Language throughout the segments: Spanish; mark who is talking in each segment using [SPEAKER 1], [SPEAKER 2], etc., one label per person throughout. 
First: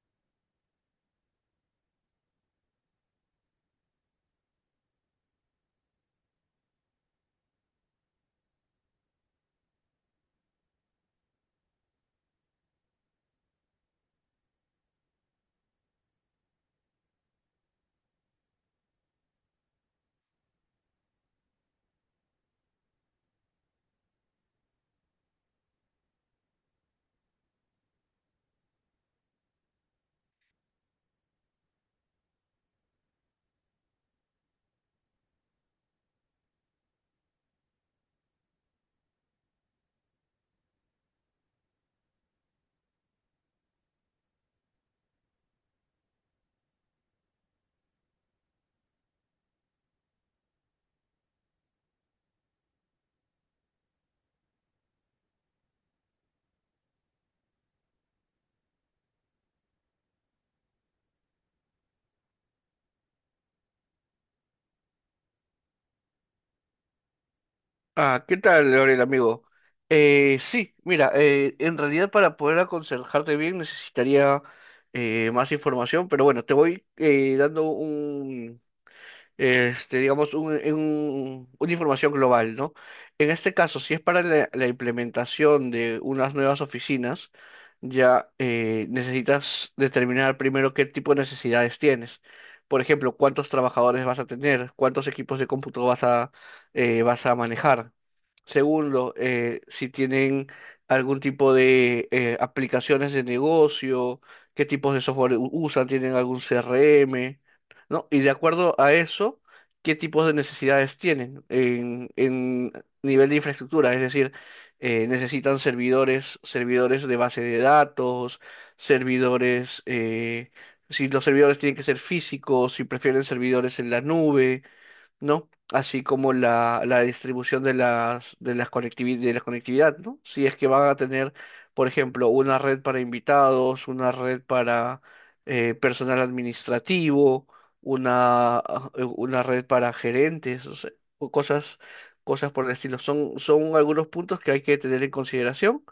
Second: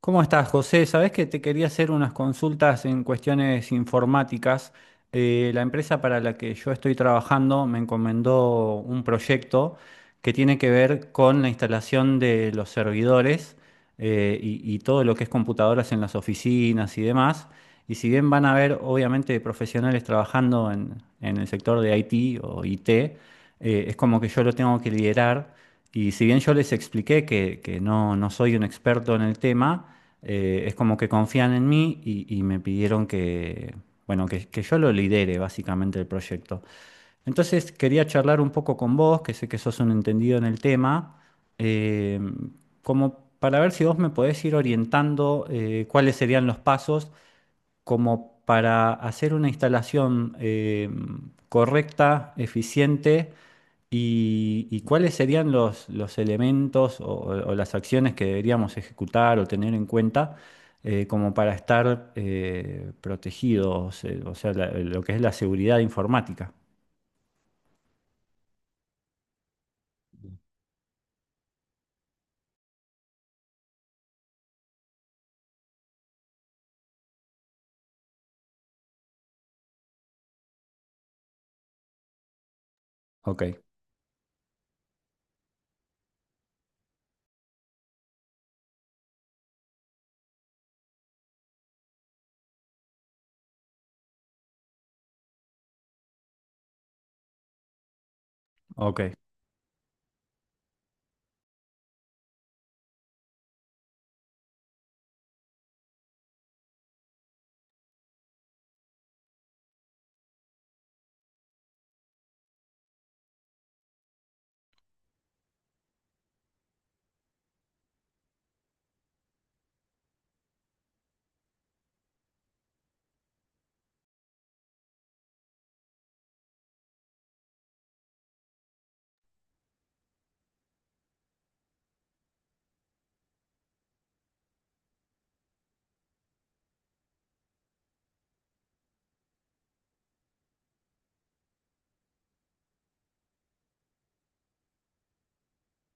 [SPEAKER 1] ¿Cómo estás, José? Sabés que te quería hacer unas consultas en cuestiones informáticas. La empresa para la que yo estoy trabajando me encomendó un proyecto que tiene que ver con la instalación de los servidores y todo lo que es computadoras en las oficinas y demás. Y si bien van a haber, obviamente, profesionales trabajando en el sector de IT o IT, es como que yo lo tengo que liderar. Y si bien yo les expliqué que no, no soy un experto en el tema, es como que confían en mí y me pidieron que, bueno, que yo lo lidere básicamente el proyecto. Entonces quería charlar un poco con vos, que sé que sos un entendido en el tema, eh, como para ver si vos me podés ir orientando cuáles serían los pasos como para hacer una instalación correcta, eficiente, y cuáles serían los elementos o las acciones que deberíamos ejecutar o tener en cuenta como para estar protegidos, o sea, lo que es la seguridad informática.
[SPEAKER 2] Ah, ¿qué tal, Gabriel, amigo? Sí, mira, en realidad para poder aconsejarte bien necesitaría más información, pero bueno, te voy dando digamos, una información global, ¿no? En
[SPEAKER 1] Ok,
[SPEAKER 2] este caso, si es para la implementación de unas nuevas oficinas, ya necesitas determinar primero qué tipo de necesidades tienes. Por ejemplo, cuántos trabajadores vas a tener, cuántos equipos de cómputo vas a manejar.
[SPEAKER 1] ok.
[SPEAKER 2] Segundo, si tienen algún tipo de aplicaciones de negocio, qué tipos de software usan, tienen algún CRM, ¿no? Y de acuerdo a eso, ¿qué tipos de necesidades tienen en nivel de infraestructura? Es decir, necesitan servidores, servidores de base de datos, servidores, si los servidores tienen que ser físicos, si prefieren servidores en la nube, ¿no? Así como la distribución de de las de la conectividad, ¿no? Si es que van a tener, por ejemplo, una red para invitados, una red para personal administrativo, una red para gerentes, o sea, o cosas, cosas por el estilo. Son algunos puntos que hay que tener en consideración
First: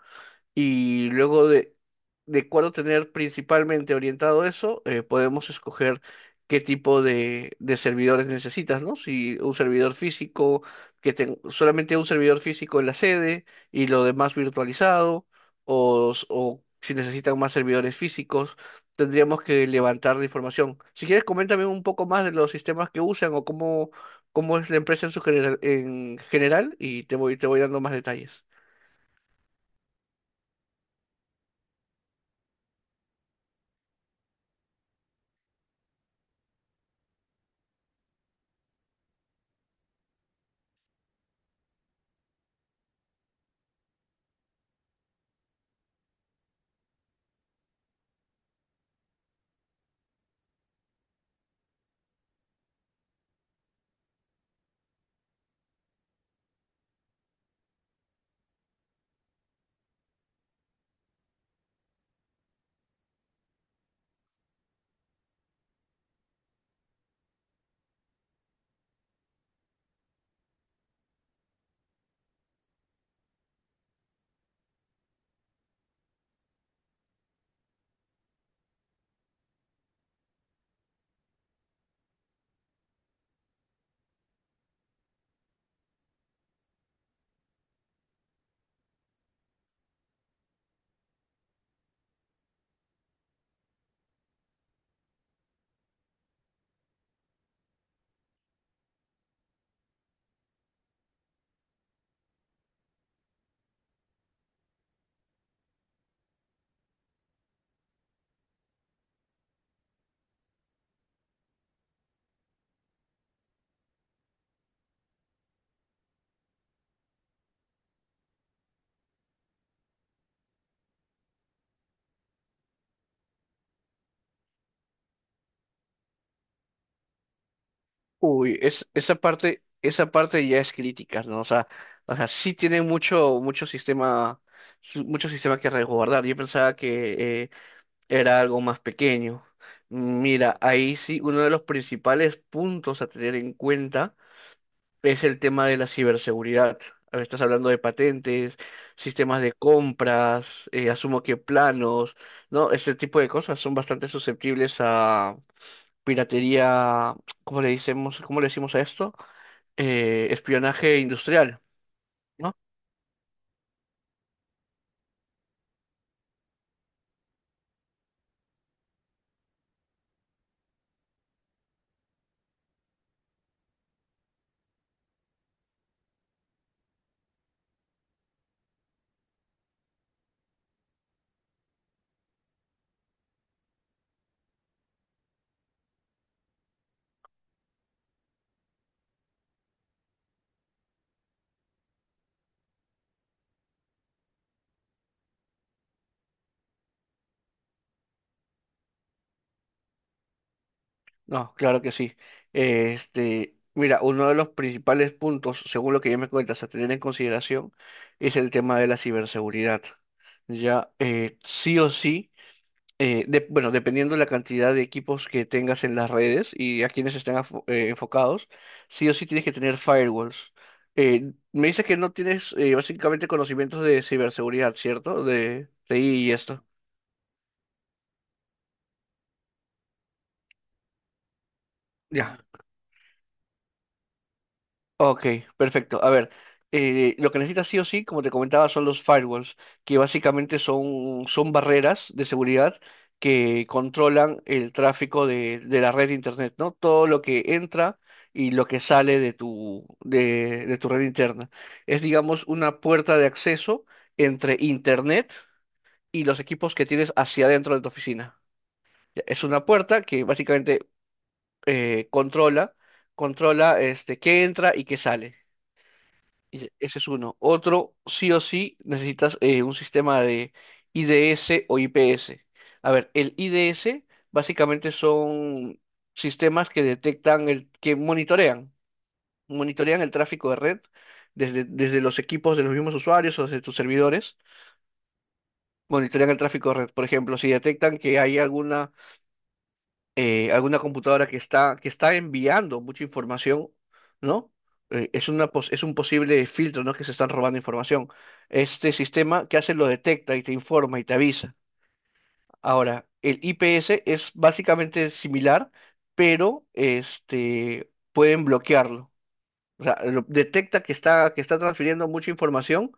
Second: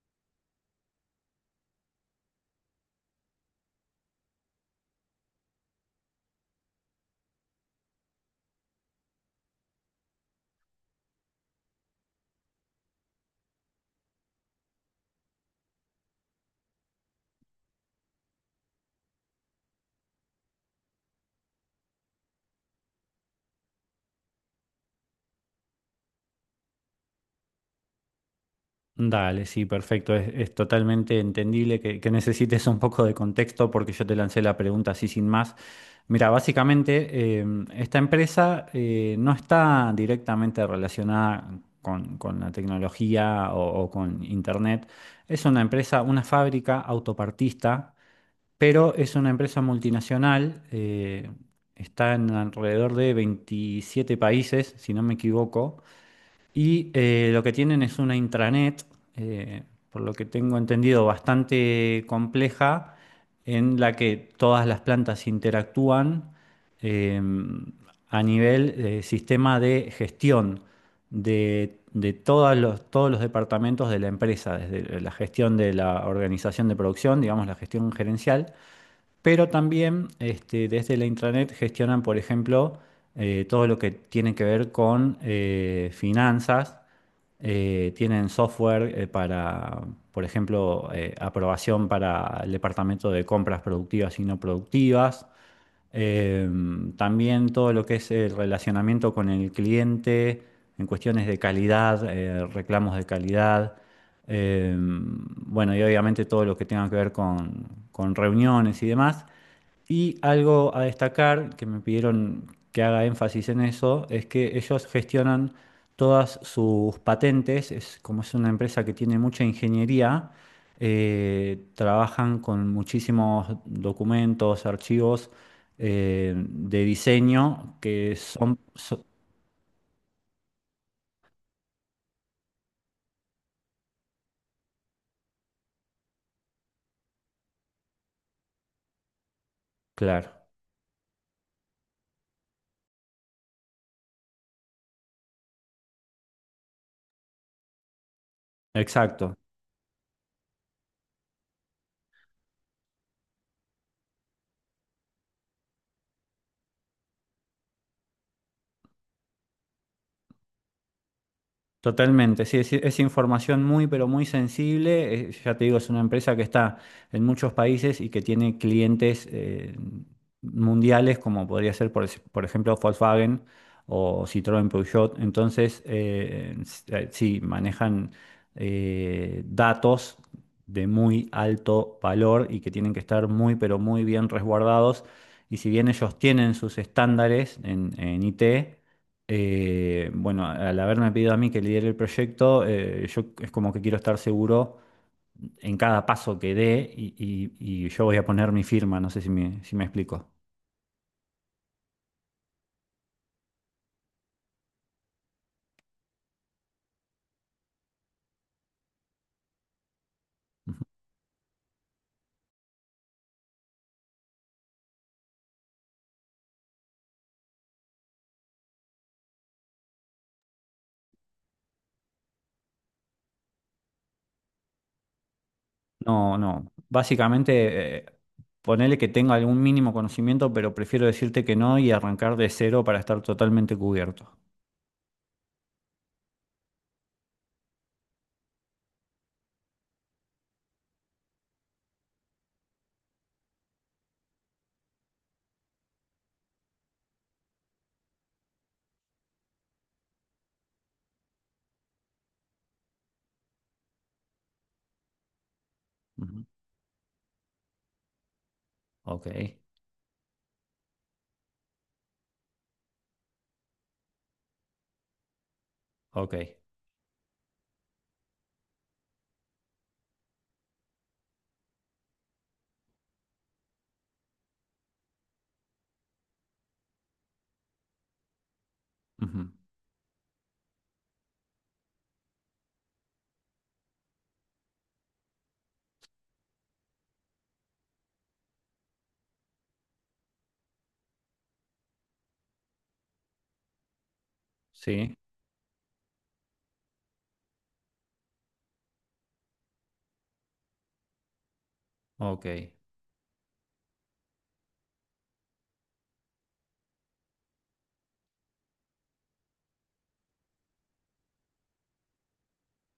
[SPEAKER 2] y luego de cuándo tener principalmente orientado eso, podemos escoger qué tipo de servidores necesitas, ¿no? Si un servidor físico, que solamente un servidor físico en la sede y lo demás virtualizado, o si necesitan más servidores físicos, tendríamos que levantar la información. Si quieres, coméntame un poco más de los sistemas que usan o cómo, cómo es la empresa en su general, en general y te voy dando más detalles.
[SPEAKER 1] Dale, sí, perfecto. Es totalmente entendible que necesites un poco de contexto porque yo te lancé la pregunta así sin más. Mira, básicamente esta empresa no está directamente relacionada con la tecnología o con Internet. Es una empresa, una fábrica autopartista, pero es una empresa multinacional. Está en alrededor de 27 países, si no me equivoco. Y lo que tienen es una intranet, eh, por lo que tengo entendido, bastante compleja, en la que todas las plantas interactúan eh, a nivel sistema de gestión de todos los departamentos de la empresa, desde la gestión de la organización de producción, digamos la gestión gerencial, pero también desde la intranet gestionan, por ejemplo, todo lo que tiene que ver con finanzas. Tienen software para, por ejemplo, aprobación para el departamento de compras productivas y no productivas. También todo lo que es el relacionamiento con el cliente en cuestiones de calidad, reclamos de calidad. Bueno, y obviamente todo lo que tenga que ver con reuniones y demás. Y algo a destacar, que me pidieron que haga énfasis en eso, es que ellos gestionan todas sus patentes, es como es una empresa que tiene mucha ingeniería, trabajan con muchísimos documentos, archivos de diseño que son.
[SPEAKER 2] Uy, esa parte ya es crítica, ¿no? O sea, sí tiene mucho, mucho sistema, mucho sistema que resguardar. Yo pensaba que era algo más pequeño.
[SPEAKER 1] Claro,
[SPEAKER 2] Mira, ahí sí, uno de los principales puntos a tener en cuenta es el tema de la ciberseguridad. A ver, estás hablando de patentes,
[SPEAKER 1] exacto.
[SPEAKER 2] sistemas de compras, asumo que planos, ¿no? Este tipo de cosas son bastante susceptibles a piratería. ¿Cómo le decimos, cómo le decimos a esto? Espionaje industrial,
[SPEAKER 1] Totalmente,
[SPEAKER 2] ¿no?
[SPEAKER 1] sí, es información muy, pero muy sensible. Ya te digo, es una empresa que está en muchos países y que tiene clientes mundiales, como podría ser, por ejemplo, Volkswagen o Citroën Peugeot. Entonces, sí, manejan datos de muy alto valor y que tienen que estar muy, pero muy bien resguardados. Y si bien ellos tienen sus estándares en IT, bueno, al haberme pedido a mí que lidere el proyecto, yo es como que quiero estar seguro en cada paso que dé y yo voy a poner mi firma, no sé si me explico.
[SPEAKER 2] No, claro que sí. Este, mira, uno de los principales puntos, según lo que ya me cuentas, a tener en consideración es el tema de la ciberseguridad. Ya, sí o sí, bueno, dependiendo de la cantidad de equipos que tengas en las redes y a quienes estén enfocados, sí o sí tienes que tener firewalls. Me dices que no tienes básicamente conocimientos de ciberseguridad, ¿cierto? De TI y
[SPEAKER 1] No,
[SPEAKER 2] esto.
[SPEAKER 1] no, básicamente ponele que tenga algún mínimo conocimiento, pero prefiero decirte que no y arrancar
[SPEAKER 2] Ya,
[SPEAKER 1] de cero para estar totalmente cubierto.
[SPEAKER 2] ok, perfecto. A ver, lo que necesitas sí o sí, como te comentaba, son los firewalls, que básicamente son barreras de seguridad que controlan el tráfico de la red de internet, ¿no? Todo lo que entra y lo que sale de tu red interna. Es, digamos, una puerta de acceso entre internet y los
[SPEAKER 1] Ujú.
[SPEAKER 2] equipos que tienes hacia adentro de tu oficina.
[SPEAKER 1] Ok,
[SPEAKER 2] Es una puerta que básicamente eh, controla, controla este, qué entra y qué sale.
[SPEAKER 1] ok.
[SPEAKER 2] Ese es uno. Otro, sí o sí, necesitas un sistema de IDS o IPS. A ver, el IDS básicamente son sistemas que que monitorean,
[SPEAKER 1] Ujú.
[SPEAKER 2] monitorean el tráfico de red desde los equipos de los mismos usuarios o desde tus servidores, monitorean el tráfico de red. Por ejemplo, si detectan que hay algún alguna computadora que que está enviando mucha información, ¿no?
[SPEAKER 1] Sí,
[SPEAKER 2] Es un posible filtro, ¿no? Que se están robando información. Este sistema que hace lo detecta y te informa y te avisa.
[SPEAKER 1] ok.
[SPEAKER 2] Ahora, el IPS es básicamente similar, pero este, pueden bloquearlo. O sea, detecta que que está transfiriendo mucha información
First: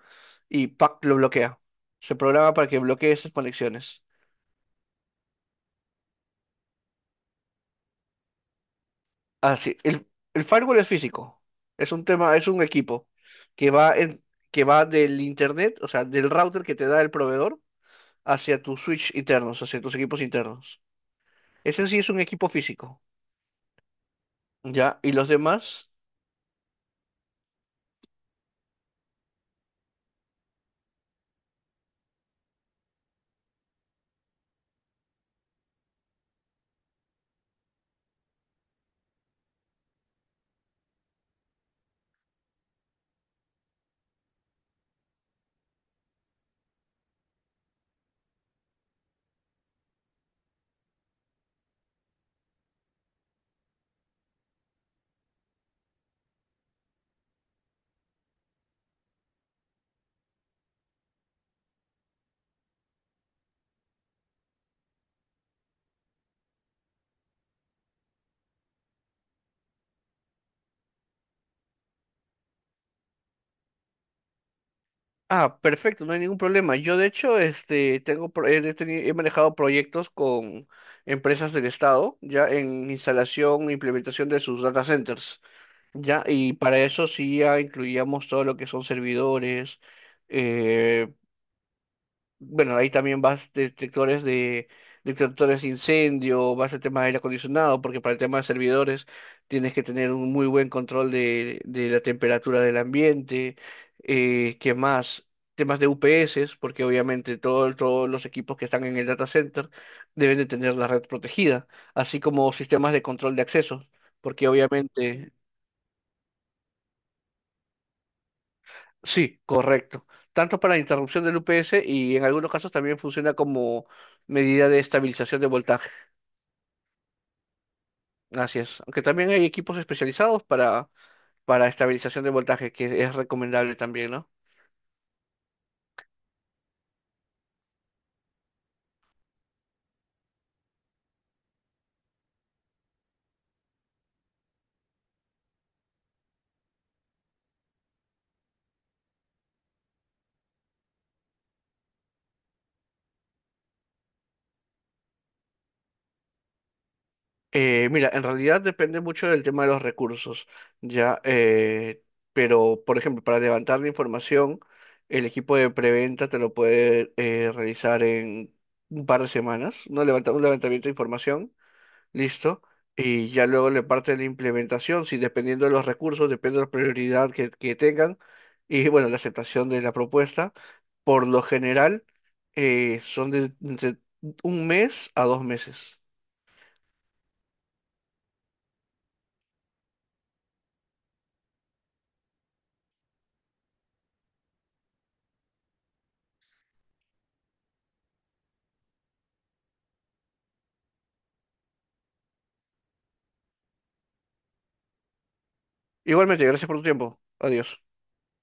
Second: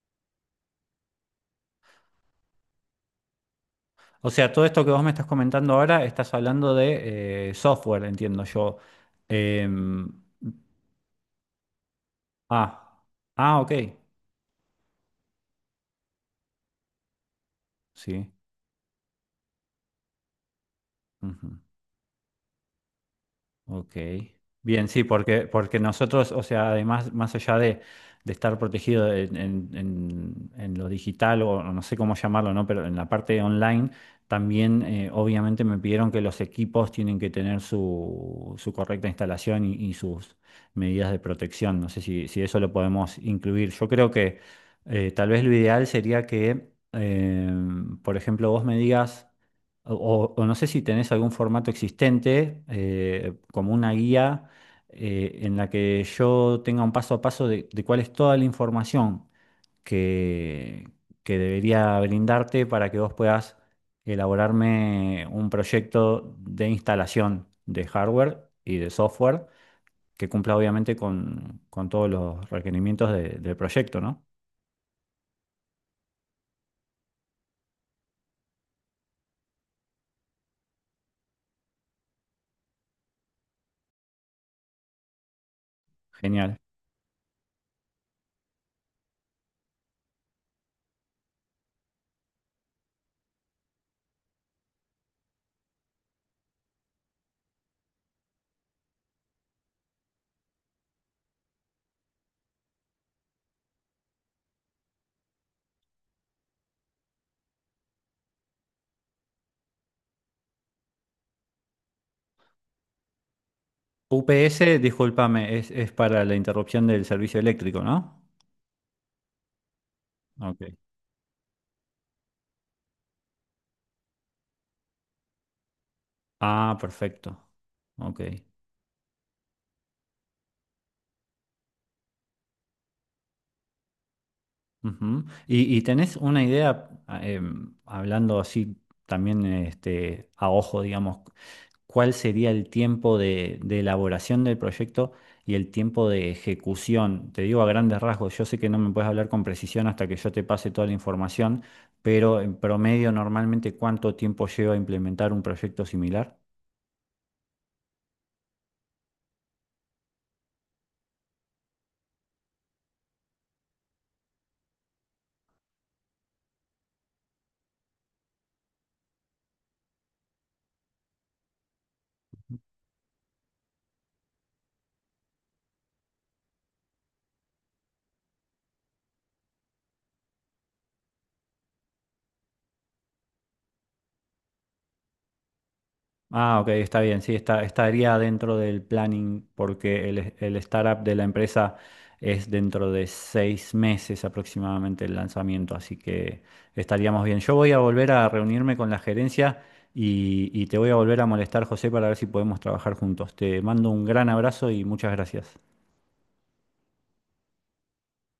[SPEAKER 2] y ¡pac!, lo bloquea. Se programa para que bloquee esas conexiones.
[SPEAKER 1] O sea, todo esto que vos me estás comentando ahora, estás hablando de software, entiendo yo.
[SPEAKER 2] Así,
[SPEAKER 1] Em,
[SPEAKER 2] el firewall es físico. Es un
[SPEAKER 1] ah,
[SPEAKER 2] equipo
[SPEAKER 1] ah,
[SPEAKER 2] que
[SPEAKER 1] ok,
[SPEAKER 2] va en- que va del internet, o sea, del router que te da el proveedor
[SPEAKER 1] sí.
[SPEAKER 2] hacia tus switch internos, hacia tus equipos internos.
[SPEAKER 1] Ujú.
[SPEAKER 2] Ese sí es un equipo físico,
[SPEAKER 1] Ok. Bien,
[SPEAKER 2] ¿ya?
[SPEAKER 1] sí,
[SPEAKER 2] Y los
[SPEAKER 1] porque
[SPEAKER 2] demás,
[SPEAKER 1] nosotros, o sea, además, más allá de estar protegido en lo digital o no sé cómo llamarlo, ¿no? Pero en la parte online, también obviamente me pidieron que los equipos tienen que tener su correcta instalación y sus medidas de protección. No sé si eso lo podemos incluir. Yo creo que tal vez lo ideal sería que, por ejemplo, vos me digas. O no sé si tenés algún formato existente, como una guía en la que yo tenga un paso a paso de cuál es toda la información que, que debería brindarte para que vos puedas elaborarme un proyecto de instalación de hardware y de software que cumpla obviamente con todos los requerimientos del proyecto, ¿no?
[SPEAKER 2] ah, perfecto, no hay ningún problema. Yo de hecho, este, tengo, pro- he, teni- he manejado proyectos con empresas del estado, ya en instalación e implementación de sus data centers. Ya, y
[SPEAKER 1] Genial.
[SPEAKER 2] para eso sí ya incluíamos todo lo que son servidores, eh, bueno, ahí también vas detectores de incendio, vas al tema de aire acondicionado, porque para el tema de servidores tienes que tener un muy buen control de la temperatura del ambiente, ¿qué más? Temas de UPS, porque obviamente todos los equipos que están en el data center deben de tener la red protegida, así como sistemas de control de acceso, porque
[SPEAKER 1] UPS,
[SPEAKER 2] obviamente...
[SPEAKER 1] discúlpame, es para la interrupción del servicio eléctrico, ¿no?
[SPEAKER 2] Sí, correcto. Tanto
[SPEAKER 1] Ok.
[SPEAKER 2] para interrupción del UPS y en algunos casos también funciona como medida de estabilización de voltaje.
[SPEAKER 1] Ah, perfecto. Ok.
[SPEAKER 2] Así es. Aunque también hay equipos especializados para estabilización de voltaje, que es recomendable también, ¿no?
[SPEAKER 1] Ujú. ¿Y tenés una idea, hablando así también a ojo, digamos, cuál sería el tiempo de elaboración del proyecto y el tiempo de ejecución? Te digo a grandes rasgos, yo sé que no me puedes hablar con precisión hasta que yo te pase toda la información, pero en promedio, normalmente, ¿cuánto tiempo lleva a implementar un proyecto similar?
[SPEAKER 2] Mira, en realidad depende mucho del tema de los recursos, ya, pero por ejemplo, para levantar la información, el equipo de preventa te lo puede realizar en un par de semanas, ¿no? Levanta, un levantamiento de información. Listo. Y ya luego le parte la implementación, si dependiendo de los recursos, depende de la prioridad que tengan y bueno, la aceptación de la propuesta. Por lo general, son de entre un mes a dos meses.
[SPEAKER 1] Ah, ok, está bien, sí, estaría dentro del planning porque el startup de la empresa es dentro de 6 meses aproximadamente el lanzamiento, así que estaríamos bien. Yo voy a volver a reunirme con la gerencia y te voy a volver a molestar, José, para ver si podemos trabajar juntos. Te mando un gran abrazo y muchas gracias.
[SPEAKER 2] Igualmente, gracias por tu tiempo. Adiós.